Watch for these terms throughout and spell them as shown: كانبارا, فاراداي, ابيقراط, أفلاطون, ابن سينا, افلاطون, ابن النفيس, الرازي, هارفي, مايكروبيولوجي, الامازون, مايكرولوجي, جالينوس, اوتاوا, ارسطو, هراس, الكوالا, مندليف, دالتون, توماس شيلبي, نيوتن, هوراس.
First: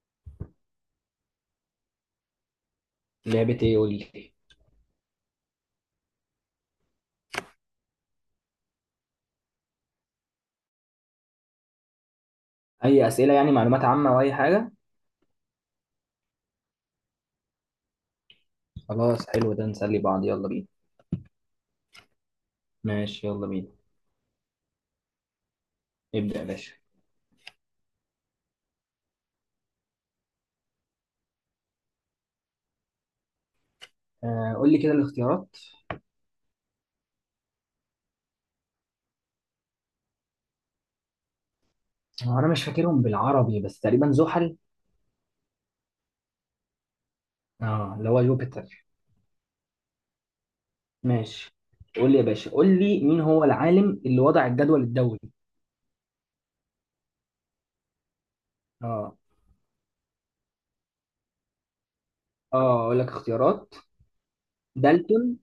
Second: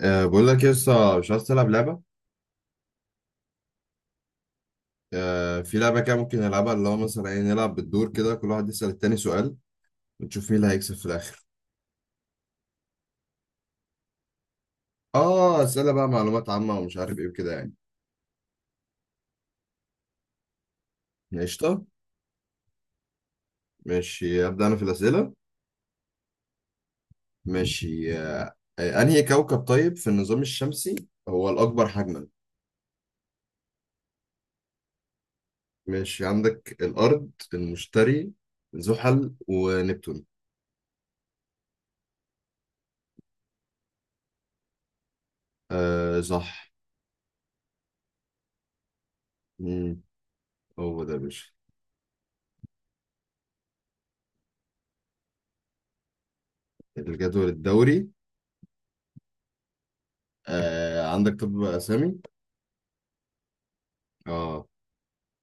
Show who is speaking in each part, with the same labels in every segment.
Speaker 1: أه بقول لك لسه مش عايز تلعب لعبة.
Speaker 2: لعبة ايه؟ قول لي.
Speaker 1: أه في لعبة كده ممكن نلعبها، اللي هو مثلا ايه، نلعب بالدور كده كل واحد يسأل التاني سؤال ونشوف مين اللي هيكسب في الآخر.
Speaker 2: اي اسئلة، يعني معلومات عامة او اي حاجة؟
Speaker 1: اه أسئلة بقى معلومات عامة ومش عارف ايه وكده يعني.
Speaker 2: خلاص، حلو ده، نسلي بعض. يلا بينا.
Speaker 1: قشطة.
Speaker 2: ماشي يلا بينا.
Speaker 1: ماشي أبدأ أنا في الأسئلة.
Speaker 2: ابدأ يا باشا.
Speaker 1: ماشي أه آه، أنهي كوكب طيب في النظام الشمسي هو الأكبر حجما؟
Speaker 2: آه، قول لي كده الاختيارات.
Speaker 1: ماشي عندك الأرض، المشتري، زحل، ونبتون.
Speaker 2: هو انا مش فاكرهم بالعربي، بس تقريبا زحل.
Speaker 1: أه صح.
Speaker 2: اه، اللي هو جوبيتر.
Speaker 1: مم، هو ده يا باشا.
Speaker 2: ماشي. قول لي يا باشا، قول لي مين هو العالم اللي وضع الجدول الدوري.
Speaker 1: الجدول الدوري؟
Speaker 2: اه
Speaker 1: آه عندك طب أسامي.
Speaker 2: اه، اقول لك اختيارات:
Speaker 1: اه
Speaker 2: دالتون،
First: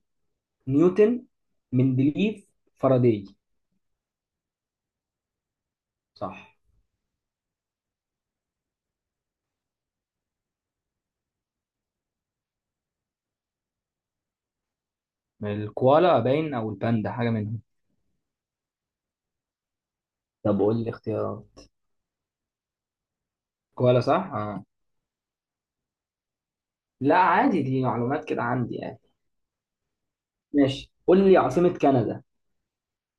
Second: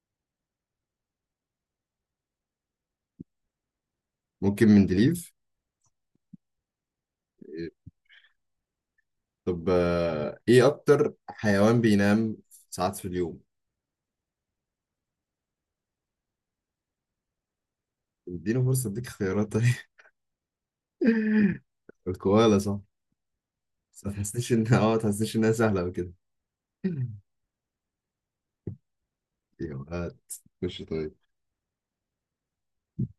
Speaker 2: نيوتن، مندليف، فاراداي.
Speaker 1: ممكن مندليف.
Speaker 2: صح.
Speaker 1: طب ايه اكتر حيوان بينام ساعات في اليوم؟
Speaker 2: الكوالا باين، او الباندا، حاجة منهم.
Speaker 1: اديني فرصة اديك خيارات طيب.
Speaker 2: طب قول لي اختيارات.
Speaker 1: الكوالا صح.
Speaker 2: كوالا،
Speaker 1: بس ما
Speaker 2: صح؟
Speaker 1: تحسنيش
Speaker 2: اه،
Speaker 1: ان ما تحسنيش انها سهلة أوي كده.
Speaker 2: لا عادي، دي معلومات كده عندي يعني.
Speaker 1: يا وقت. خش
Speaker 2: ماشي،
Speaker 1: طيب.
Speaker 2: قول لي عاصمة كندا.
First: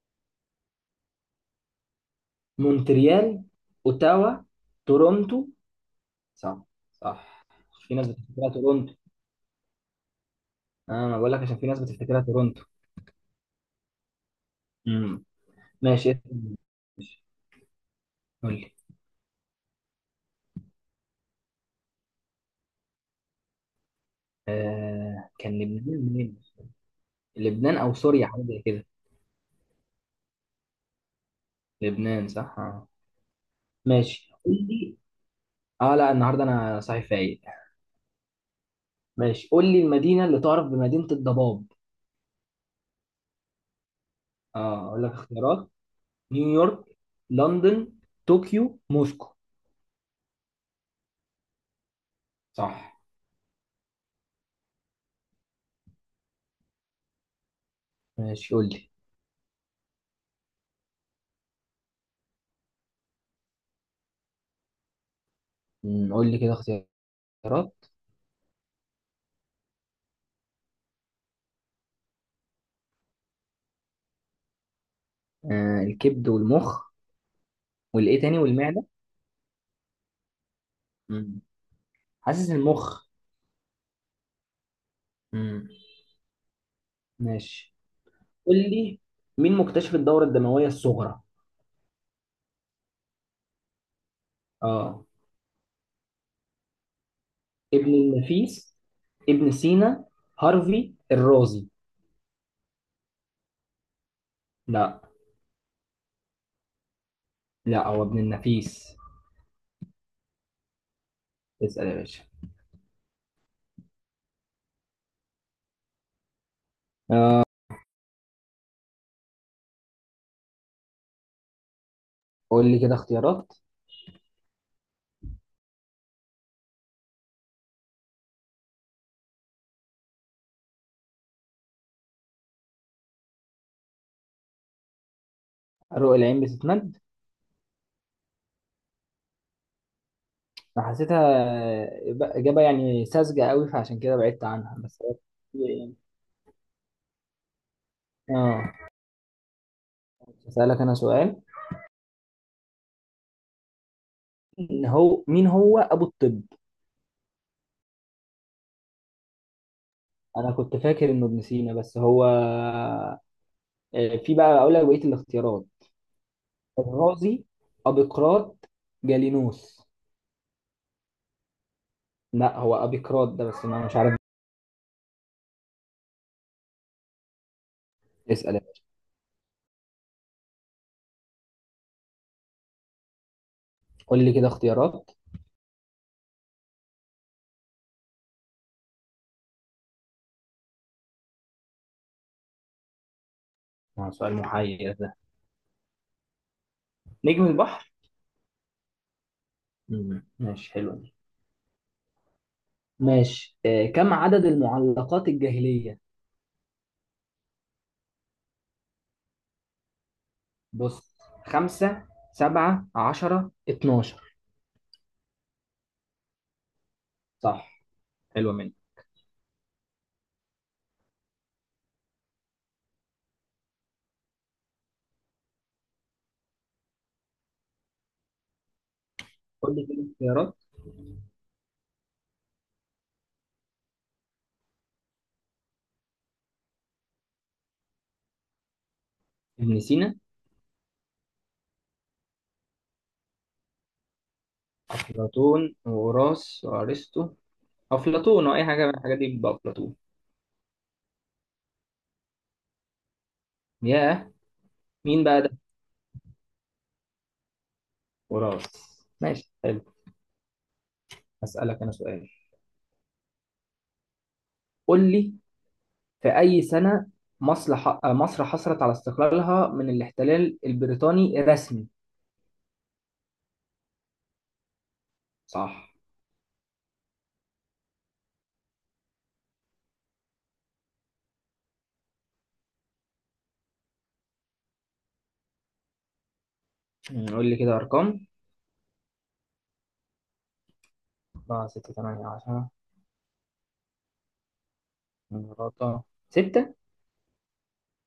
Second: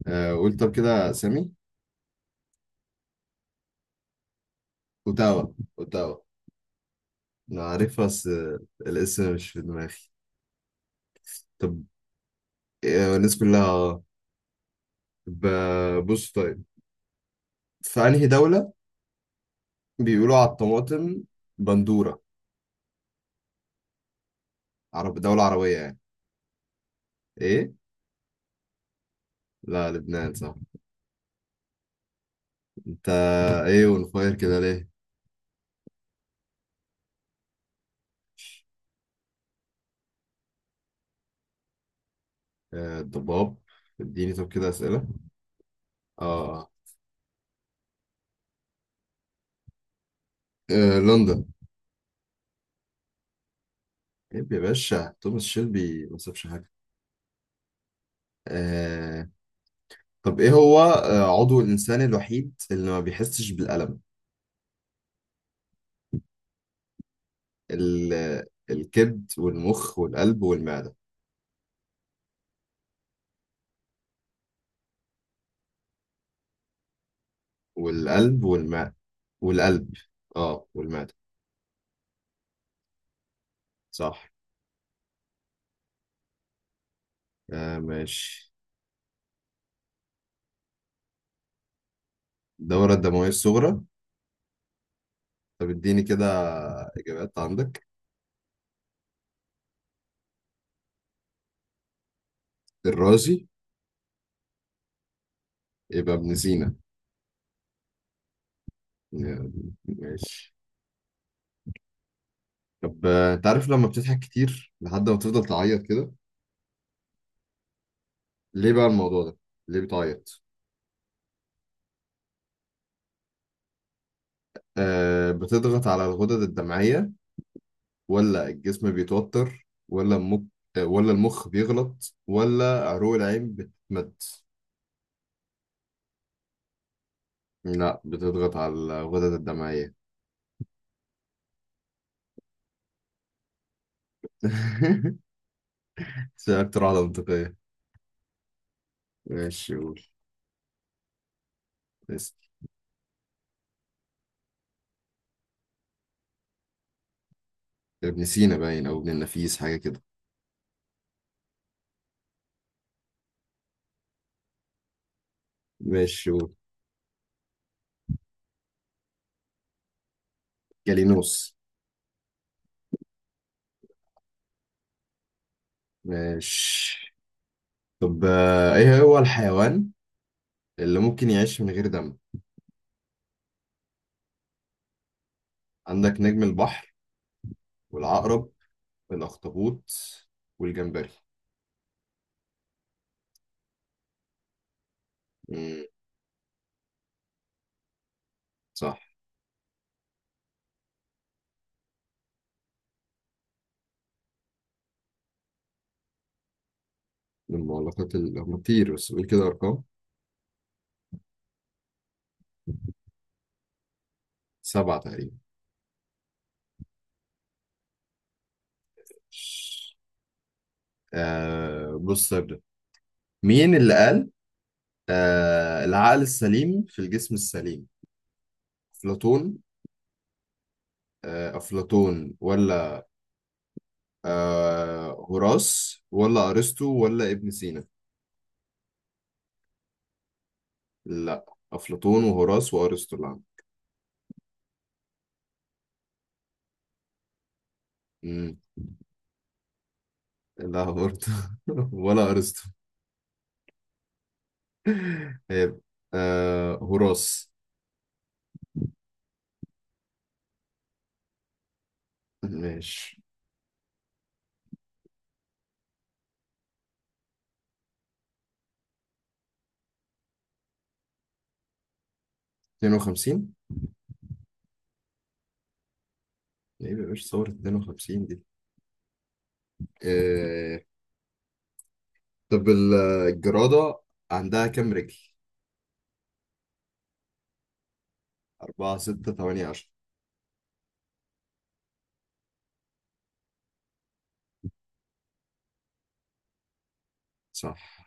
Speaker 1: آه قول طب كده سامي.
Speaker 2: مونتريال، اوتاوا، تورونتو.
Speaker 1: اوتاوا، اوتاوا.
Speaker 2: صح. صح.
Speaker 1: انا
Speaker 2: في
Speaker 1: عارفها
Speaker 2: ناس
Speaker 1: بس
Speaker 2: بتفتكرها تورونتو.
Speaker 1: الاسم مش في دماغي.
Speaker 2: اه انا بقول لك عشان في
Speaker 1: طب
Speaker 2: ناس بتفتكرها تورونتو.
Speaker 1: الناس كلها
Speaker 2: امم.
Speaker 1: طب
Speaker 2: ماشي، إيه
Speaker 1: بص
Speaker 2: تاني؟
Speaker 1: طيب. في انهي
Speaker 2: قول
Speaker 1: دولة
Speaker 2: لي.
Speaker 1: بيقولوا على الطماطم بندورة؟ عرب،
Speaker 2: آه،
Speaker 1: دولة
Speaker 2: كان
Speaker 1: عربية يعني.
Speaker 2: لبنان منين؟
Speaker 1: ايه،
Speaker 2: لبنان او سوريا، حاجه زي كده.
Speaker 1: لا لبنان صح.
Speaker 2: لبنان، صح آه.
Speaker 1: انت ايه اون
Speaker 2: ماشي
Speaker 1: فاير
Speaker 2: قول
Speaker 1: كده ليه؟
Speaker 2: لي. اه لا، النهارده انا صحيح فايق. ماشي قول لي المدينه اللي تعرف بمدينه الضباب.
Speaker 1: الضباب. اديني طب كده
Speaker 2: اه اقول
Speaker 1: اسئله.
Speaker 2: لك اختيارات:
Speaker 1: اه
Speaker 2: نيويورك، لندن، طوكيو، موسكو.
Speaker 1: لندن.
Speaker 2: صح.
Speaker 1: طيب يا باشا توماس شيلبي ما سابش حاجه.
Speaker 2: ماشي قول لي.
Speaker 1: آه. طب ايه هو عضو الانسان الوحيد اللي ما بيحسش بالالم؟
Speaker 2: أمم، قول لي كده اختيارات.
Speaker 1: ال... آه، الكبد والمخ والقلب والمعده.
Speaker 2: آه الكبد والمخ، والايه تاني،
Speaker 1: والقلب
Speaker 2: والمعدة؟
Speaker 1: والماء والقلب اه والمعده.
Speaker 2: أمم، حاسس المخ.
Speaker 1: صح.
Speaker 2: أمم، ماشي.
Speaker 1: آه ماشي.
Speaker 2: قول لي مين مكتشف الدورة الدموية الصغرى.
Speaker 1: الدوره الدمويه الصغرى.
Speaker 2: اه.
Speaker 1: طب اديني كده اجابات عندك.
Speaker 2: ابن النفيس، ابن سينا، هارفي، الرازي.
Speaker 1: الرازي.
Speaker 2: لا.
Speaker 1: يبقى ابن سينا.
Speaker 2: لا هو ابن النفيس.
Speaker 1: ماشي.
Speaker 2: اسأل يا باشا.
Speaker 1: طب انت عارف لما بتضحك كتير لحد ما تفضل تعيط كده، ليه بقى الموضوع ده؟ ليه بتعيط؟
Speaker 2: قول لي كده اختيارات.
Speaker 1: آه بتضغط على الغدد الدمعية، ولا الجسم بيتوتر، ولا المخ، ولا المخ بيغلط، ولا عروق العين بتتمد؟
Speaker 2: رؤى العين بتتمد.
Speaker 1: لا بتضغط على الغدد الدمعية.
Speaker 2: أنا حسيتها إجابة يعني ساذجة قوي، فعشان كده بعدت عنها. بس هي-
Speaker 1: بس هي أكتر واحدة منطقية.
Speaker 2: اه
Speaker 1: ماشي قول.
Speaker 2: هسألك أنا سؤال.
Speaker 1: اسأل.
Speaker 2: إن هو مين هو ابو الطب؟
Speaker 1: ابن سينا باين أو ابن النفيس حاجة كده.
Speaker 2: انا كنت فاكر انه ابن سينا، بس هو آه، في بقى اقول لك بقيه الاختيارات:
Speaker 1: ماشي قول.
Speaker 2: الرازي، ابيقراط، جالينوس.
Speaker 1: جالينوس.
Speaker 2: لا هو ابيقراط ده، بس انا مش عارف.
Speaker 1: ماشي. طب
Speaker 2: اسال.
Speaker 1: ايه هو الحيوان اللي ممكن يعيش من غير دم؟
Speaker 2: قول لي كده اختيارات.
Speaker 1: عندك نجم البحر، والعقرب، والاخطبوط، والجمبري.
Speaker 2: آه، سؤال محير ده.
Speaker 1: امم.
Speaker 2: نجم البحر.
Speaker 1: صح.
Speaker 2: مم، ماشي حلو دي. ماشي، آه، كم عدد المعلقات الجاهليه؟
Speaker 1: من المعلقات اللي هم كتير، بس قول كده ارقام.
Speaker 2: بص، خمسة، سبعة، عشرة، اتناشر.
Speaker 1: 7 تقريبا.
Speaker 2: صح. حلوة منك.
Speaker 1: آه بص ابدا. مين اللي قال العقل السليم في الجسم السليم؟ افلاطون؟
Speaker 2: قول لي كده اختيارات.
Speaker 1: آه افلاطون ولا هراس ولا ارسطو ولا ابن سينا؟
Speaker 2: ابن سينا.
Speaker 1: لا. افلاطون وهراس وارسطو.
Speaker 2: أفلاطون وهوراس وأرسطو.
Speaker 1: لا.
Speaker 2: أفلاطون، أو أي حاجة من الحاجات دي، بيبقى أفلاطون.
Speaker 1: لا برضه. ولا ارسطو.
Speaker 2: ياه، مين بقى ده؟
Speaker 1: هيبقى هراس.
Speaker 2: هوراس. ماشي حلو. هسألك أنا سؤال.
Speaker 1: ماشي.
Speaker 2: قول لي. في أي سنة مصر مصر حصلت على استقلالها من الاحتلال البريطاني رسمي؟
Speaker 1: 52.
Speaker 2: صح.
Speaker 1: ايه يا باشا صورة 52 دي؟ آه طب الجرادة عندها كام رجل؟
Speaker 2: مم، قول لي كده أرقام.
Speaker 1: 4 6 8 10.
Speaker 2: 4 6 8 10 مرات. 6.
Speaker 1: صح.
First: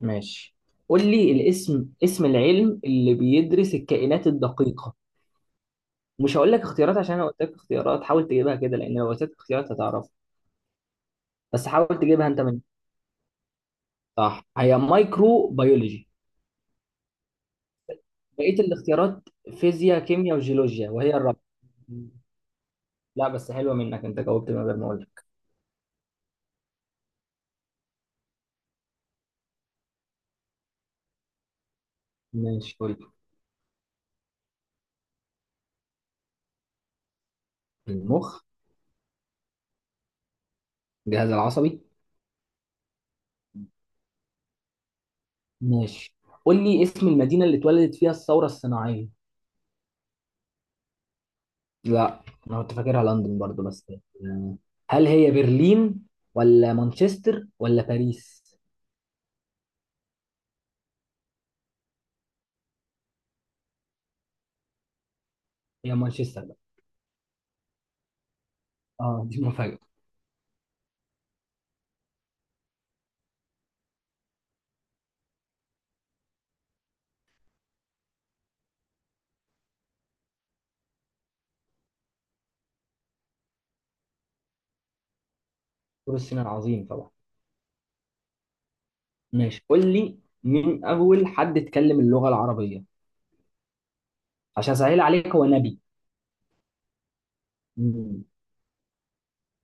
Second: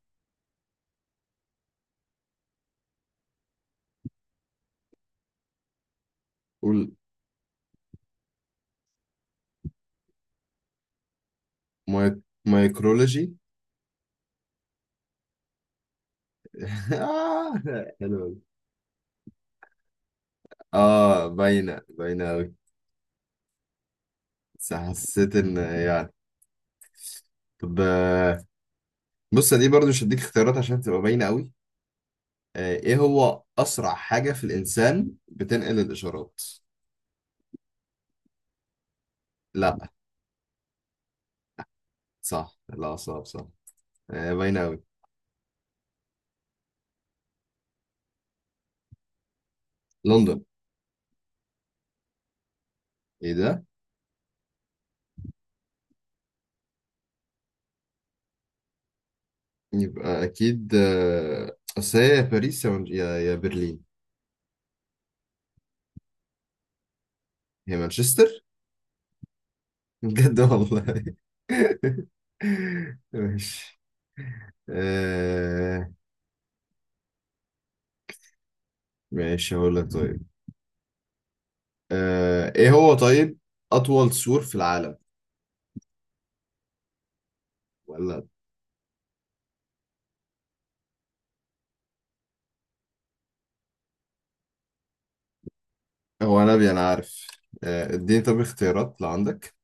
Speaker 2: ماشي. قول لي الاسم، اسم العلم اللي بيدرس الكائنات الدقيقة. مش هقول لك
Speaker 1: قول.
Speaker 2: اختيارات عشان انا قلت لك اختيارات، حاول تجيبها كده، لان لو قلت لك اختيارات هتعرف. بس حاول
Speaker 1: ماي...
Speaker 2: تجيبها انت من.
Speaker 1: مايكرولوجي.
Speaker 2: صح، هي مايكرو بيولوجي.
Speaker 1: آه. حلو أوي.
Speaker 2: بقيه الاختيارات: فيزياء، كيمياء، وجيولوجيا، وهي
Speaker 1: اه
Speaker 2: الرابعه.
Speaker 1: باينة، باينة أوي.
Speaker 2: لا بس حلوه منك، انت جاوبت من
Speaker 1: بس
Speaker 2: غير ما اقول لك.
Speaker 1: حسيت إن يعني طب بص دي برضو مش هديك اختيارات عشان تبقى باينة أوي.
Speaker 2: ماشي قول
Speaker 1: ايه
Speaker 2: لي.
Speaker 1: هو اسرع حاجة في الانسان بتنقل الاشارات؟
Speaker 2: المخ.
Speaker 1: لا.
Speaker 2: الجهاز العصبي.
Speaker 1: صح لا صعب صح. باينة قوي.
Speaker 2: ماشي قول لي اسم المدينه اللي اتولدت فيها الثوره الصناعيه.
Speaker 1: لندن.
Speaker 2: لا. انا كنت فاكرها
Speaker 1: ايه
Speaker 2: لندن برضو،
Speaker 1: ده؟
Speaker 2: بس هل هي برلين ولا مانشستر ولا باريس؟
Speaker 1: يبقى اكيد اصل هي يا باريس يا برلين
Speaker 2: هي مانشستر بقى.
Speaker 1: هي مانشستر.
Speaker 2: اه دي مفاجأة.
Speaker 1: بجد والله. ماشي. آه، ماشي هقول لك طيب. ايه هو طيب اطول سور في العالم؟
Speaker 2: دكتور الصيني العظيم طبعا.
Speaker 1: ولا.
Speaker 2: ماشي قول لي مين اول حد اتكلم اللغه العربيه؟ عشان اسهل عليك، هو نبي.
Speaker 1: هو نبي انا عارف. اديني
Speaker 2: مم.
Speaker 1: طب اختيارات لو عندك.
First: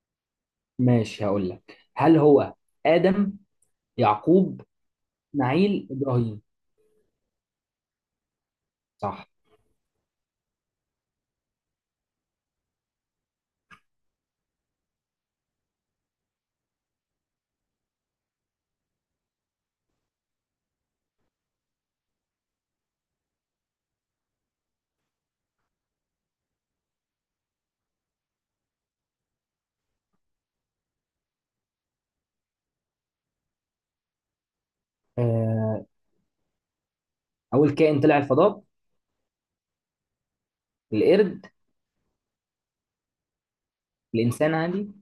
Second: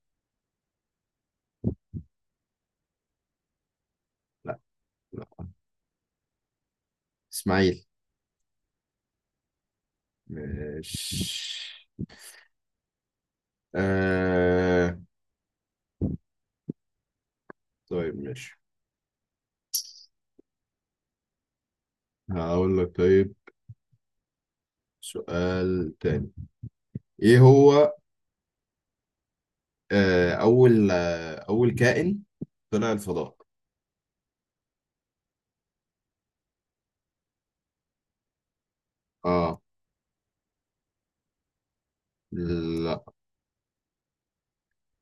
Speaker 2: ماشي هقول لك، هل هو ادم،
Speaker 1: لا.
Speaker 2: يعقوب،
Speaker 1: لا.
Speaker 2: اسماعيل، ابراهيم؟
Speaker 1: اسماعيل.
Speaker 2: صح.
Speaker 1: ماشي. آه... طيب ماشي هقول لك طيب. سؤال تاني. ايه هو اول كائن طلع الفضاء؟
Speaker 2: آه، اول كائن طلع الفضاء.
Speaker 1: اه.
Speaker 2: القرد.
Speaker 1: لا.
Speaker 2: الانسان عادي.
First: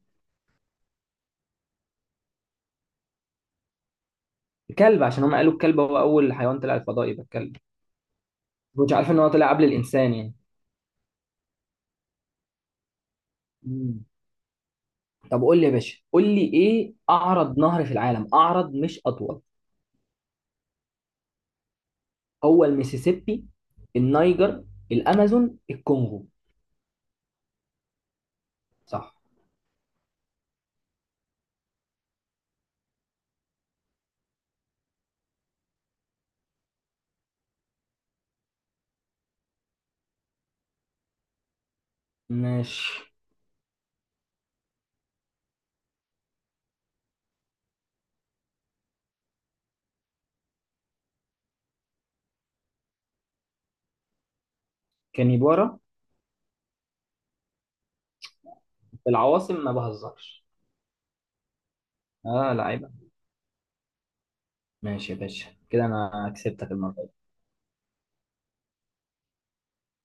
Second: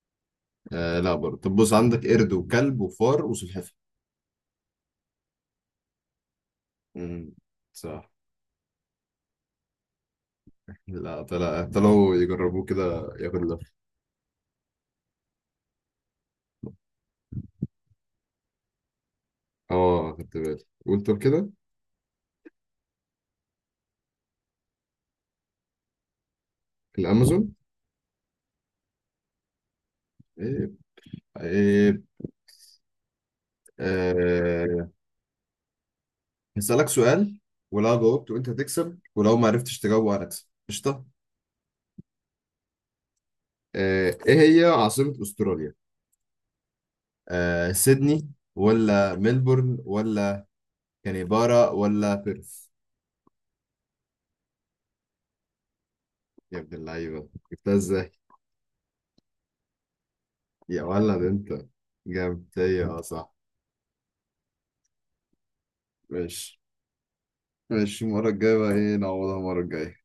Speaker 1: لا برضه. طب بص عندك قرد وكلب وفار وسلحفاة.
Speaker 2: الكلب، عشان هم قالوا الكلب هو اول حيوان طلع الفضاء، يبقى
Speaker 1: مم،
Speaker 2: الكلب.
Speaker 1: صح.
Speaker 2: كنتش عارف ان هو طلع قبل الانسان يعني.
Speaker 1: لا طلع، طلعوا يجربوه كده، ياخد لفة.
Speaker 2: مم. طب قول لي يا باشا، قول لي ايه اعرض نهر في العالم، اعرض مش اطول؟
Speaker 1: اه خدت بالي، قول طب كده.
Speaker 2: هو الميسيسيبي، النيجر، الامازون، الكونغو.
Speaker 1: الامازون.
Speaker 2: صح.
Speaker 1: ايه، ايه. آه... هسألك سؤال، ولو جاوبت وانت هتكسب، ولو ما عرفتش تجاوبه انا هكسب. قشطة.
Speaker 2: ماشي.
Speaker 1: ايه هي عاصمة استراليا؟ سيدني ولا ملبورن ولا كانبارا ولا بيرث؟
Speaker 2: كانيبارا.
Speaker 1: يا ابن اللعيبة جبتها ازاي؟
Speaker 2: في العواصم ما بهزرش.
Speaker 1: يا ولد انت. جامد
Speaker 2: اه
Speaker 1: هي،
Speaker 2: لعيبه.
Speaker 1: اه صح.
Speaker 2: ماشي يا باشا، كده انا
Speaker 1: ماشي.
Speaker 2: كسبتك المره دي.
Speaker 1: ماشي المرة الجاية بقى ايه، نعوضها المرة الجاية.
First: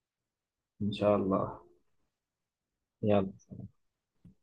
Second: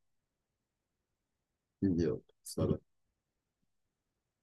Speaker 2: ان شاء الله.
Speaker 1: يلا سلام.
Speaker 2: يلا.